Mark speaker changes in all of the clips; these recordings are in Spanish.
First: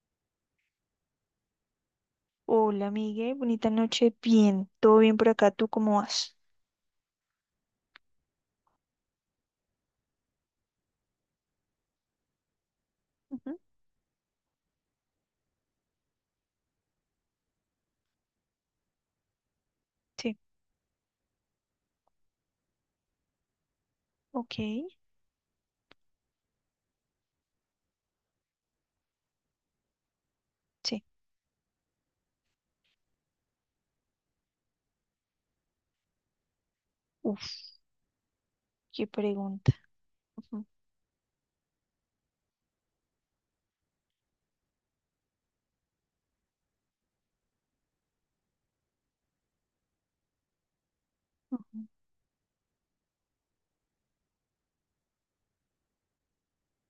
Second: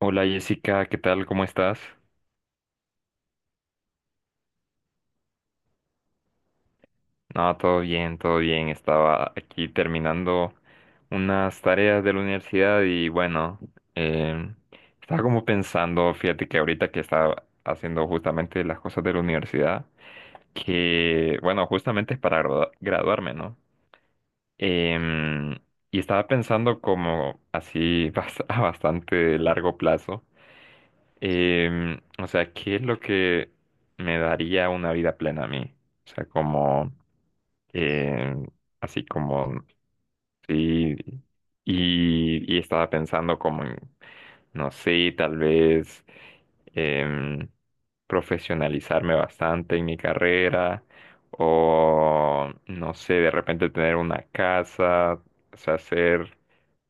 Speaker 1: Hola, Jessica, ¿qué tal? ¿Cómo estás?
Speaker 2: Hola, Miguel. Bonita noche. Bien, todo bien por acá. ¿Tú cómo vas?
Speaker 1: No, todo bien, todo bien. Estaba aquí terminando unas tareas de la universidad y
Speaker 2: Ujú.
Speaker 1: bueno, em, estaba como pensando, fíjate que ahorita que estaba haciendo justamente las cosas de la universidad,
Speaker 2: Sí,
Speaker 1: que bueno, justamente es para graduarme, ¿no?
Speaker 2: ok.
Speaker 1: Em, y estaba pensando como así a bastante largo plazo.
Speaker 2: Sí.
Speaker 1: O sea, ¿qué es lo que me daría una vida plena a mí? O sea, como,
Speaker 2: Uf,
Speaker 1: em, así
Speaker 2: qué
Speaker 1: como,
Speaker 2: pregunta.
Speaker 1: sí, y estaba pensando como en, no sé, tal vez em, profesionalizarme bastante en mi carrera o, no sé, de repente tener una casa, o sea, ser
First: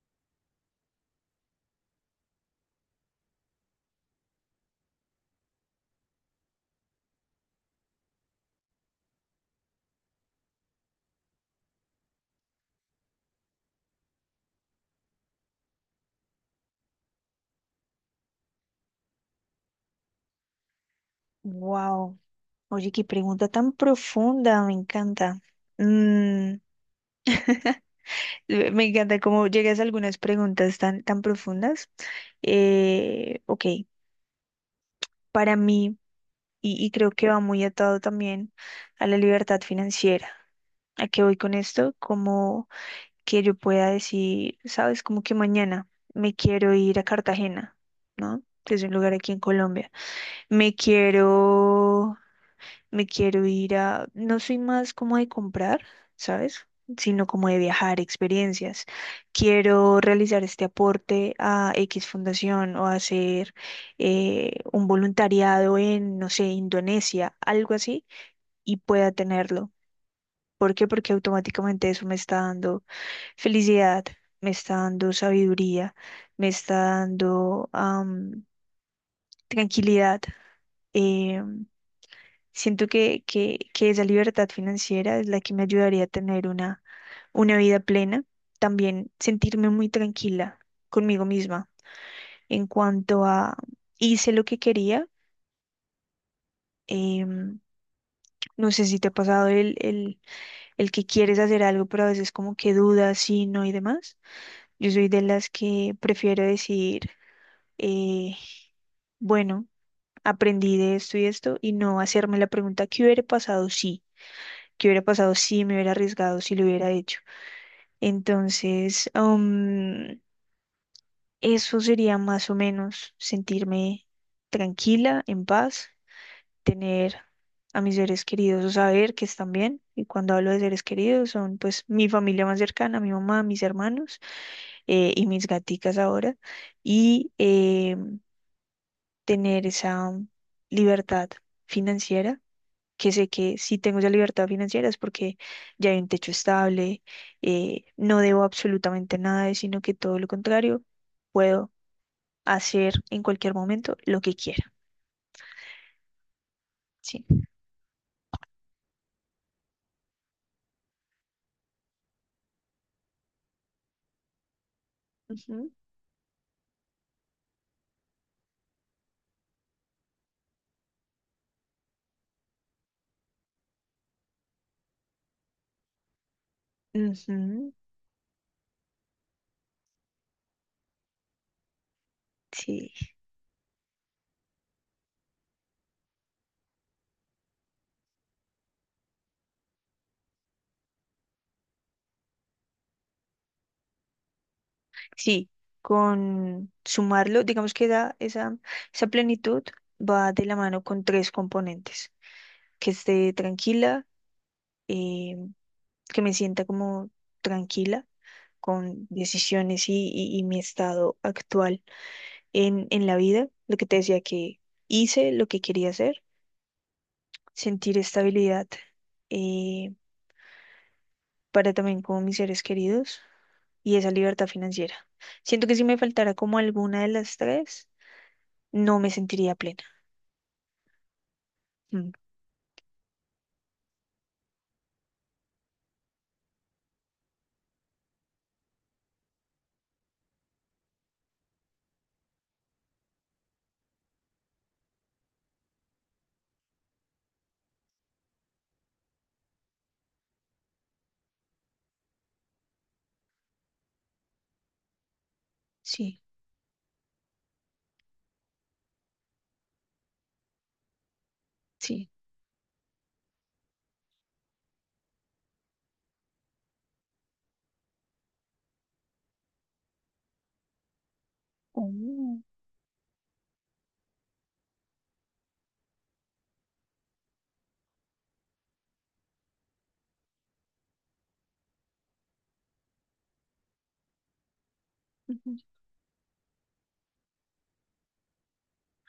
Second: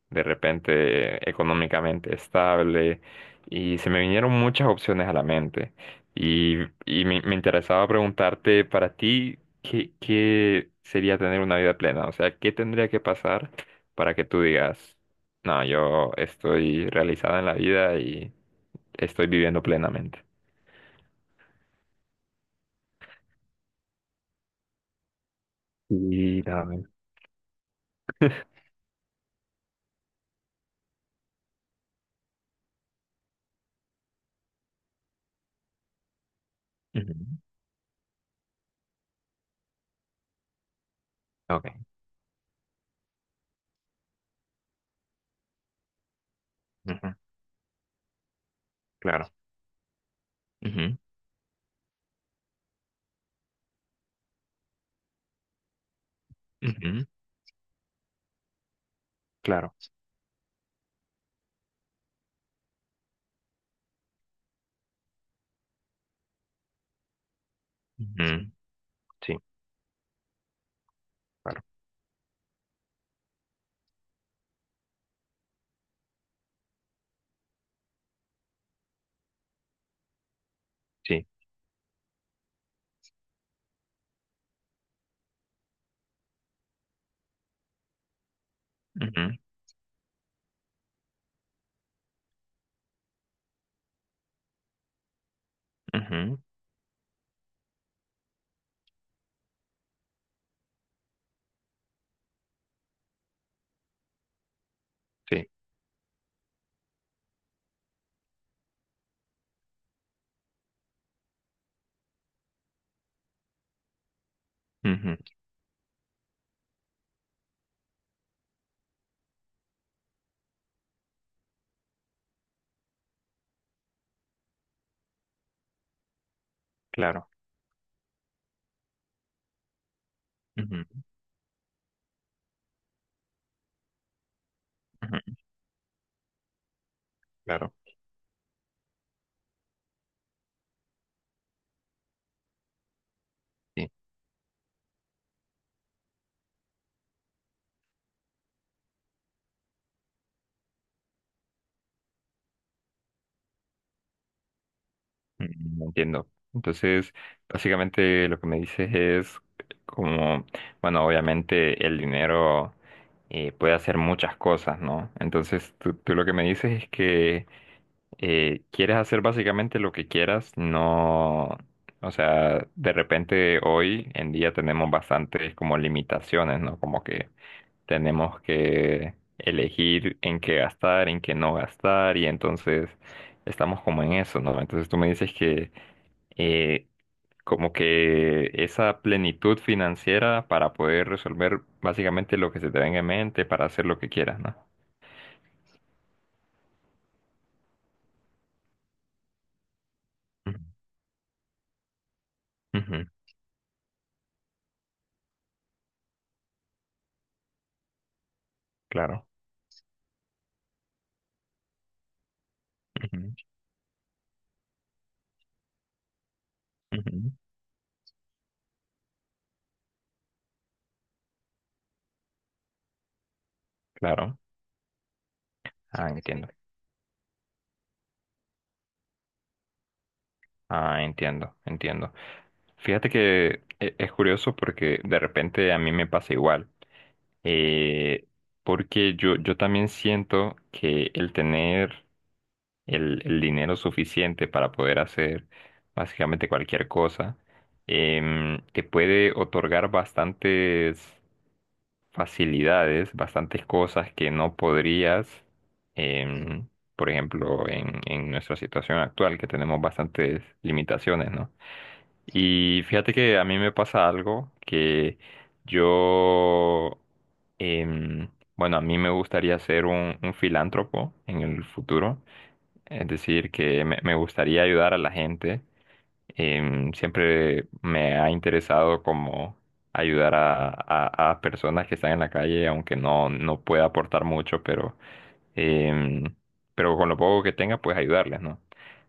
Speaker 1: de repente económicamente estable y se me vinieron muchas opciones a la mente y, y me interesaba preguntarte para ti qué sería tener una vida plena, o sea, qué tendría que pasar para que tú digas, no, yo estoy realizada en la vida y estoy viviendo plenamente.
Speaker 2: Wow. Oye, qué pregunta tan profunda. Me encanta.
Speaker 1: Sí,
Speaker 2: Mm,
Speaker 1: también.
Speaker 2: me encanta cómo llegas a algunas preguntas tan, tan profundas. Ok, para mí, y creo
Speaker 1: Ujú.
Speaker 2: que va muy atado también a la libertad financiera. ¿A qué voy con
Speaker 1: Ok,
Speaker 2: esto? Como que yo pueda decir, sabes, como que mañana me quiero ir a
Speaker 1: ujú,
Speaker 2: Cartagena, ¿no? Que es un lugar
Speaker 1: claro.
Speaker 2: aquí en Colombia. Me
Speaker 1: Ujú,
Speaker 2: quiero, me quiero ir a, no soy más como de comprar, ¿sabes?
Speaker 1: ujú,
Speaker 2: Sino como de viajar, experiencias.
Speaker 1: claro.
Speaker 2: Quiero realizar este aporte a X fundación o hacer un voluntariado en, no sé, Indonesia, algo así,
Speaker 1: Ujú,
Speaker 2: y pueda
Speaker 1: sí,
Speaker 2: tenerlo. ¿Por qué? Porque
Speaker 1: claro.
Speaker 2: automáticamente eso me está dando felicidad, me está dando sabiduría, me está dando tranquilidad.
Speaker 1: Sí,
Speaker 2: Eh, siento que esa libertad financiera es la que me ayudaría a tener una vida plena. También
Speaker 1: ujú,
Speaker 2: sentirme muy tranquila conmigo misma en cuanto a hice lo que quería.
Speaker 1: ujú,
Speaker 2: em, no sé si te ha pasado el que quieres hacer algo, pero a veces como que dudas, sí, no y demás. Yo soy de
Speaker 1: sí,
Speaker 2: las que prefiero decir, eh, bueno, aprendí de esto y esto y no hacerme la pregunta, ¿qué hubiera pasado si? ¿Qué hubiera
Speaker 1: ujú,
Speaker 2: pasado si me hubiera arriesgado, si lo hubiera hecho? Entonces, eso sería más o menos sentirme tranquila, en paz, tener
Speaker 1: claro,
Speaker 2: a mis seres queridos o saber que están bien. Y cuando hablo de seres
Speaker 1: ujú,
Speaker 2: queridos, son pues mi familia más cercana, mi mamá, mis hermanos y
Speaker 1: ujú,
Speaker 2: mis gaticas ahora y
Speaker 1: claro.
Speaker 2: tener esa libertad financiera, que sé que si
Speaker 1: Sí.
Speaker 2: tengo esa libertad financiera es porque ya hay un techo estable, no debo absolutamente nada, sino que todo lo contrario, puedo hacer en cualquier momento lo que quiera.
Speaker 1: Mm, entiendo. Entonces,
Speaker 2: Sí.
Speaker 1: básicamente lo que me dices es como, bueno, obviamente el dinero puede hacer muchas cosas, ¿no?
Speaker 2: Ujú,
Speaker 1: Entonces, tú lo que me dices es que quieres hacer básicamente lo que quieras, no, o sea, de repente hoy en día tenemos bastantes como limitaciones, ¿no? Como que
Speaker 2: ujú,
Speaker 1: tenemos que elegir en qué gastar, en qué no gastar, y entonces
Speaker 2: sí.
Speaker 1: estamos como en eso, ¿no? Entonces tú me dices que eh, como que esa plenitud financiera para poder resolver básicamente lo que se te venga en mente, para hacer lo que quieras, ¿no?
Speaker 2: Sí, con sumarlo, digamos que da esa, esa plenitud va de la
Speaker 1: Ujú,
Speaker 2: mano con tres componentes, que
Speaker 1: ujú,
Speaker 2: esté tranquila, eh, que me sienta como tranquila con
Speaker 1: claro.
Speaker 2: decisiones y mi estado actual en la vida. Lo que te decía que hice lo que quería hacer,
Speaker 1: Ujú, ujú,
Speaker 2: sentir estabilidad eh, para también con mis seres queridos y esa
Speaker 1: claro.
Speaker 2: libertad financiera. Siento que si me
Speaker 1: Ah,
Speaker 2: faltara
Speaker 1: entiendo.
Speaker 2: como alguna de las tres, no me sentiría plena.
Speaker 1: Ah, entiendo,
Speaker 2: Mm,
Speaker 1: entiendo. Fíjate que es curioso porque de repente a mí me pasa igual. Eh, porque yo, yo también siento que el tener el dinero suficiente para poder hacer básicamente cualquier cosa, te puede otorgar bastantes facilidades, bastantes cosas que no podrías,
Speaker 2: sí,
Speaker 1: em, por ejemplo, en nuestra situación actual, que tenemos bastantes limitaciones, ¿no?
Speaker 2: sí.
Speaker 1: Y fíjate que a mí me pasa algo que yo, em, bueno, a mí me gustaría ser un filántropo en el futuro,
Speaker 2: Oh,
Speaker 1: es decir, que me gustaría ayudar a la gente. Em, siempre me ha interesado como ayudar a, a personas que están en la calle, aunque no, no pueda aportar mucho, pero,
Speaker 2: ujú,
Speaker 1: em, pero con lo poco que tenga, pues ayudarles, ¿no?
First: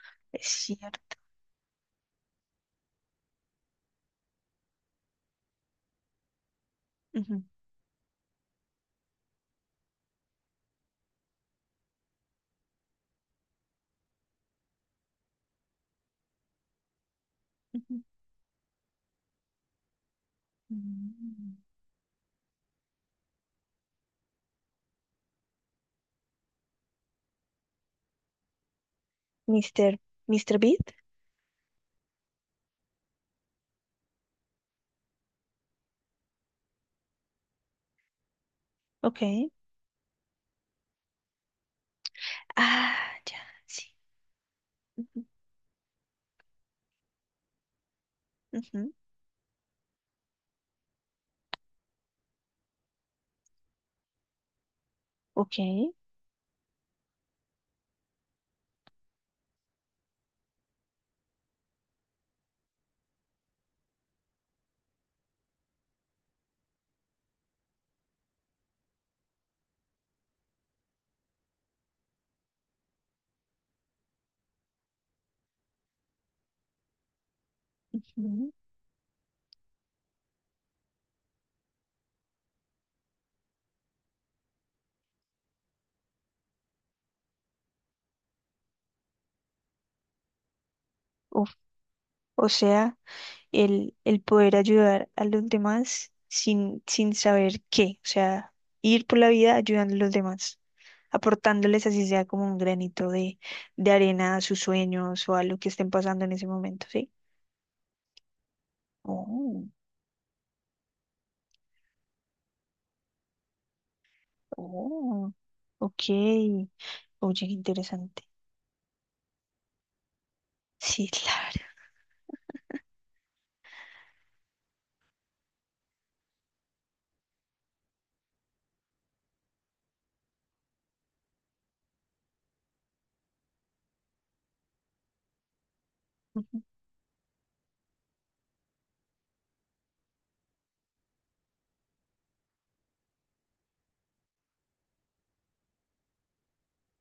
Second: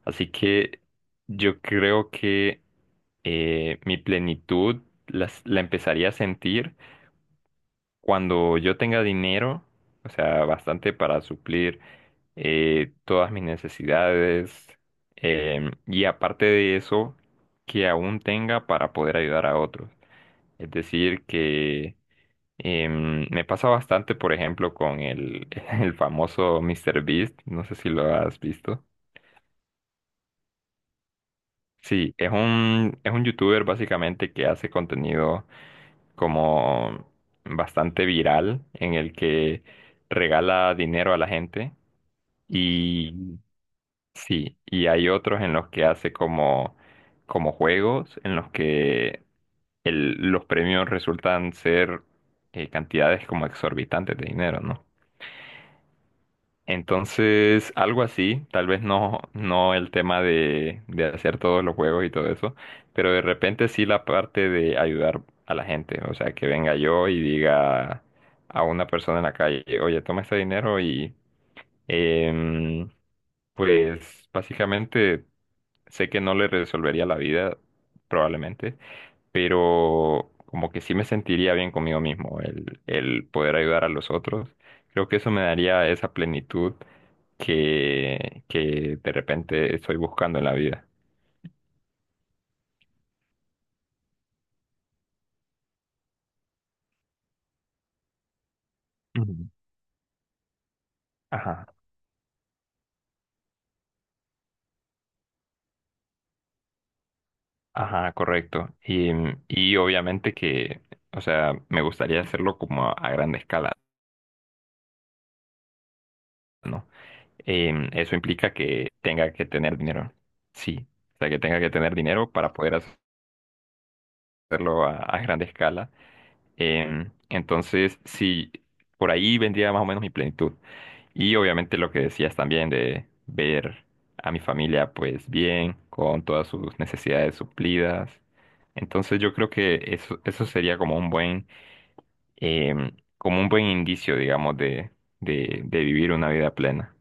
Speaker 1: Así
Speaker 2: es
Speaker 1: que
Speaker 2: cierto.
Speaker 1: yo creo que mi plenitud la empezaría a sentir
Speaker 2: Ujú,
Speaker 1: cuando yo tenga dinero, o sea, bastante para suplir todas mis necesidades, y aparte de eso, que
Speaker 2: ujú.
Speaker 1: aún tenga para poder ayudar a otros. Es decir,
Speaker 2: Mm.
Speaker 1: que me pasa bastante, por ejemplo, con el, el famoso míster Beast, no sé si lo has visto.
Speaker 2: Mister, Mr. Beat,
Speaker 1: Sí, es un youtuber básicamente que hace contenido como bastante viral en el
Speaker 2: ok.
Speaker 1: que regala dinero a la gente.
Speaker 2: Ah, ya,
Speaker 1: Y
Speaker 2: sí.
Speaker 1: sí, y hay
Speaker 2: Ujú,
Speaker 1: otros en los que hace como, como juegos, en los
Speaker 2: ujú.
Speaker 1: que los premios resultan ser cantidades como exorbitantes de dinero, ¿no?
Speaker 2: Ok.
Speaker 1: Entonces, algo así, tal vez no, no el tema de hacer todos los juegos y todo eso, pero de repente sí la parte de ayudar a la gente, o sea, que venga yo y diga a una persona en la calle, oye, toma este dinero y... em, pues básicamente sé que no le resolvería la vida,
Speaker 2: Ujú.
Speaker 1: probablemente, pero como que sí me sentiría bien conmigo mismo el poder ayudar a los otros. Creo que eso me daría esa plenitud que de repente estoy buscando en la vida.
Speaker 2: Uf, o sea, el poder ayudar a los demás sin, sin saber qué. O sea, ir por la
Speaker 1: Ujú.
Speaker 2: vida ayudando a los demás,
Speaker 1: Ajá,
Speaker 2: aportándoles así sea como un granito de arena a sus sueños o a lo que estén pasando en ese momento, ¿sí?
Speaker 1: ajá, correcto.
Speaker 2: Oh,
Speaker 1: Y obviamente que, o sea, me gustaría hacerlo como a gran escala,
Speaker 2: oh, ok.
Speaker 1: ¿no?
Speaker 2: Oye, qué
Speaker 1: Em, eso
Speaker 2: interesante.
Speaker 1: implica que tenga que tener dinero. Sí,
Speaker 2: Sí,
Speaker 1: o sea, que tenga
Speaker 2: claro.
Speaker 1: que tener dinero para poder hacerlo a gran escala. Entonces, sí, por ahí vendría más o menos mi plenitud. Y obviamente lo que decías también de ver a mi familia pues bien, con todas sus necesidades suplidas. Entonces yo creo que eso sería como un buen, como un buen indicio, digamos, de, de vivir una vida plena.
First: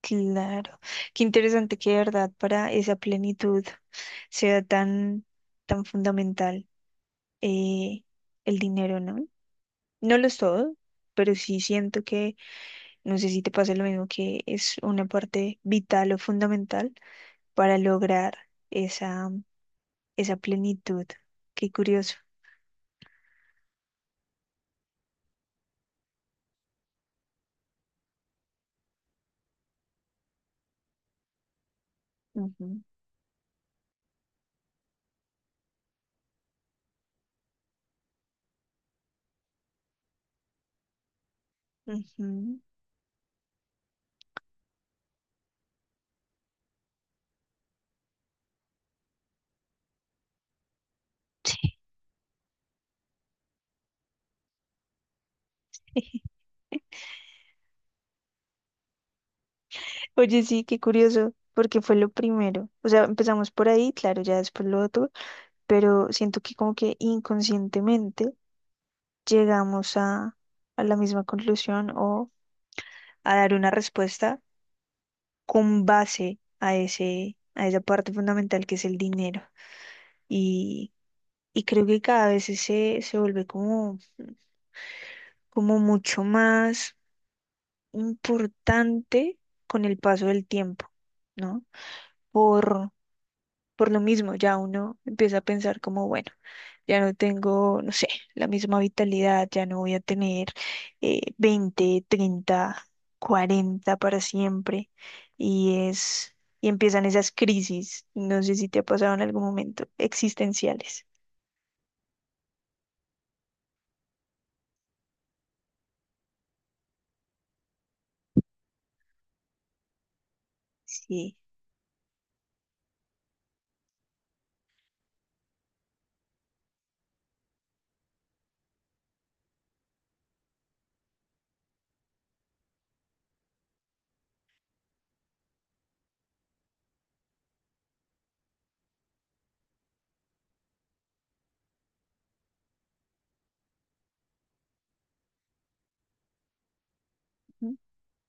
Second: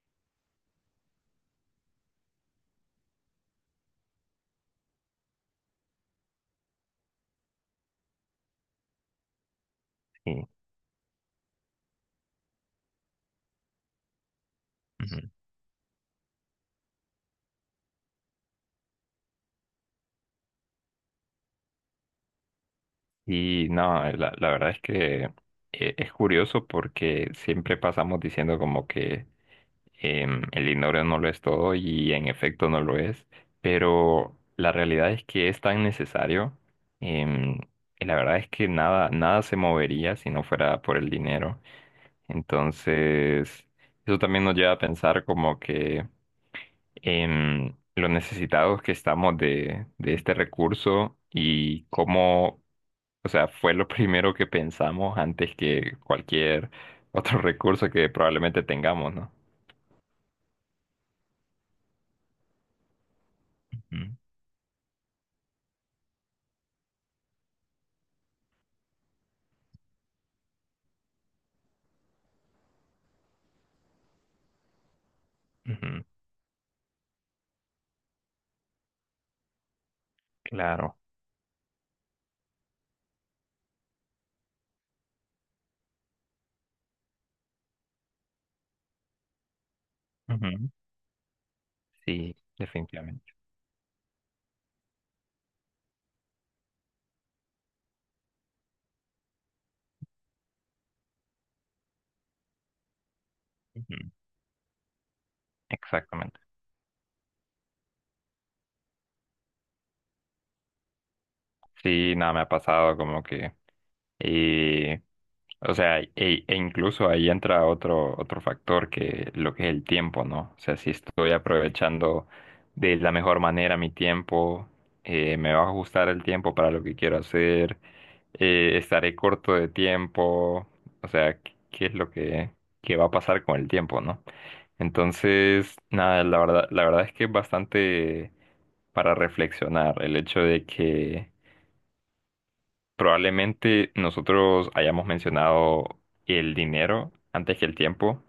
Speaker 2: Claro, qué interesante que de verdad para esa plenitud sea tan, tan fundamental eh, el dinero, ¿no? No lo es
Speaker 1: Sí.
Speaker 2: todo, pero sí siento que, no sé si te pasa lo mismo, que es una
Speaker 1: Ujú.
Speaker 2: parte vital o fundamental para lograr esa, esa plenitud. Qué curioso.
Speaker 1: Y no, la verdad es que es curioso porque siempre pasamos diciendo como que el dinero no lo es todo y en efecto no
Speaker 2: Ujú,
Speaker 1: lo es, pero la realidad es que es tan necesario. Em, y la verdad es que nada, nada se movería si no fuera por el dinero.
Speaker 2: ujú.
Speaker 1: Entonces, eso también nos lleva a pensar como que en lo necesitados que estamos de este recurso y cómo, o sea, fue lo primero que pensamos antes que cualquier otro recurso que probablemente tengamos, ¿no?
Speaker 2: Oye, sí, qué curioso, porque fue lo primero. O sea, empezamos por ahí,
Speaker 1: Ujú,
Speaker 2: claro, ya después lo otro, pero siento que como que inconscientemente llegamos a la misma conclusión o a dar una respuesta con
Speaker 1: ujú,
Speaker 2: base a ese, a esa parte fundamental que es el dinero. Y,
Speaker 1: claro.
Speaker 2: y creo que cada vez se vuelve como, como mucho más importante con el paso del
Speaker 1: Ujú,
Speaker 2: tiempo, ¿no?
Speaker 1: sí,
Speaker 2: Por,
Speaker 1: definitivamente.
Speaker 2: Por lo mismo, ya uno empieza a pensar como, bueno, ya no tengo, no sé, la misma vitalidad, ya no voy a tener 20, 30, 40
Speaker 1: Ujú,
Speaker 2: para siempre. Y es,
Speaker 1: exactamente.
Speaker 2: y empiezan esas crisis, no sé si te ha pasado en algún momento, existenciales.
Speaker 1: Sí, nada, me ha pasado como que, eh, o sea, e, e incluso ahí entra otro, otro factor que lo que es el tiempo, ¿no? O sea, si estoy
Speaker 2: Sí.
Speaker 1: aprovechando de la mejor manera mi tiempo, me va a ajustar el tiempo para lo que quiero hacer, estaré corto de tiempo, o sea, ¿ qué es lo que, qué va a pasar con el tiempo, ¿no? Entonces, nada, la verdad es que es bastante para reflexionar el hecho de que probablemente nosotros hayamos mencionado el dinero antes que el
Speaker 2: Ujú.
Speaker 1: tiempo,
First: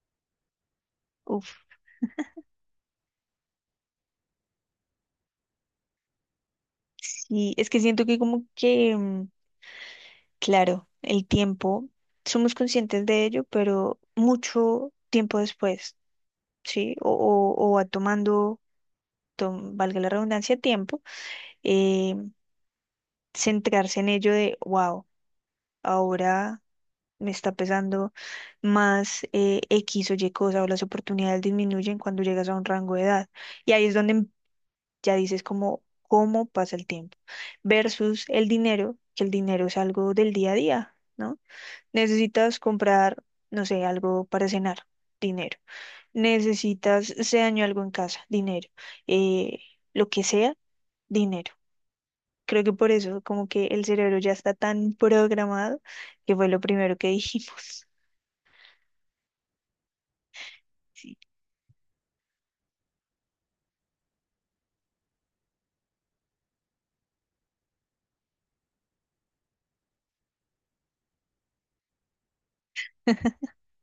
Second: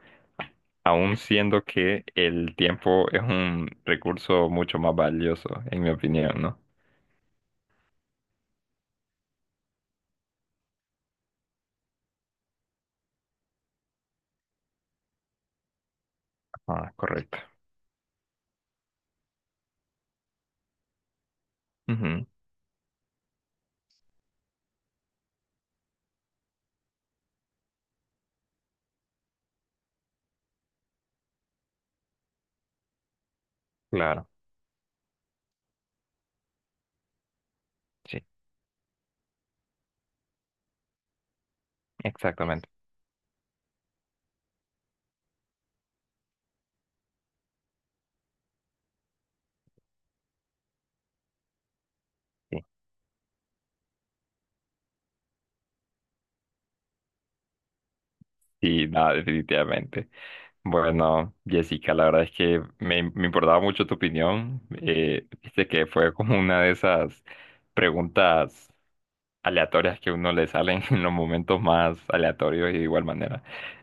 Speaker 1: aun siendo
Speaker 2: Uf.
Speaker 1: que el tiempo es un recurso mucho más valioso, en mi opinión, ¿no?
Speaker 2: Sí, es que siento que como que, mm, claro, el tiempo, somos conscientes de ello, pero mucho tiempo después,
Speaker 1: Ah,
Speaker 2: ¿sí?
Speaker 1: correcto.
Speaker 2: O va tomando valga la redundancia, tiempo, eh,
Speaker 1: Ujú,
Speaker 2: centrarse en ello de, wow, ahora me está pesando más X o Y cosa o las oportunidades disminuyen cuando llegas a un rango de edad. Y ahí es donde
Speaker 1: claro,
Speaker 2: ya dices como, cómo pasa el tiempo
Speaker 1: sí,
Speaker 2: versus el dinero, que el dinero es algo del día a día, ¿no? Necesitas
Speaker 1: exactamente.
Speaker 2: comprar, no sé, algo para cenar, dinero. Necesitas, se dañó algo en casa, dinero. Eh, lo que sea, dinero.
Speaker 1: Sí.
Speaker 2: Creo que por eso, como que el cerebro ya está tan programado, que fue lo primero que dijimos.
Speaker 1: Sí, nada, definitivamente.
Speaker 2: Sí.
Speaker 1: Bueno, Jessica, la verdad es que me importaba mucho tu opinión. Viste que fue como una de esas preguntas aleatorias que a uno le salen en los momentos más aleatorios y de igual manera.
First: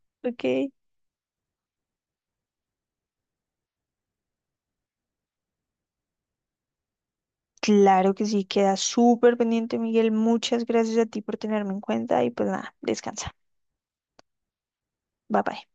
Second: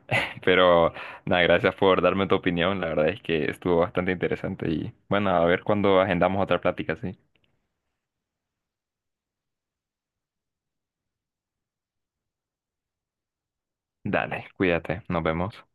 Speaker 2: Ok.
Speaker 1: Pero nada, gracias por darme tu opinión. La verdad es que estuvo bastante interesante y bueno, a ver cuándo agendamos otra plática, sí.
Speaker 2: Claro que sí, queda súper pendiente, Miguel. Muchas gracias a ti por tenerme en cuenta y pues nada, descansa.
Speaker 1: Dale, cuídate, nos
Speaker 2: Bye
Speaker 1: vemos.
Speaker 2: bye.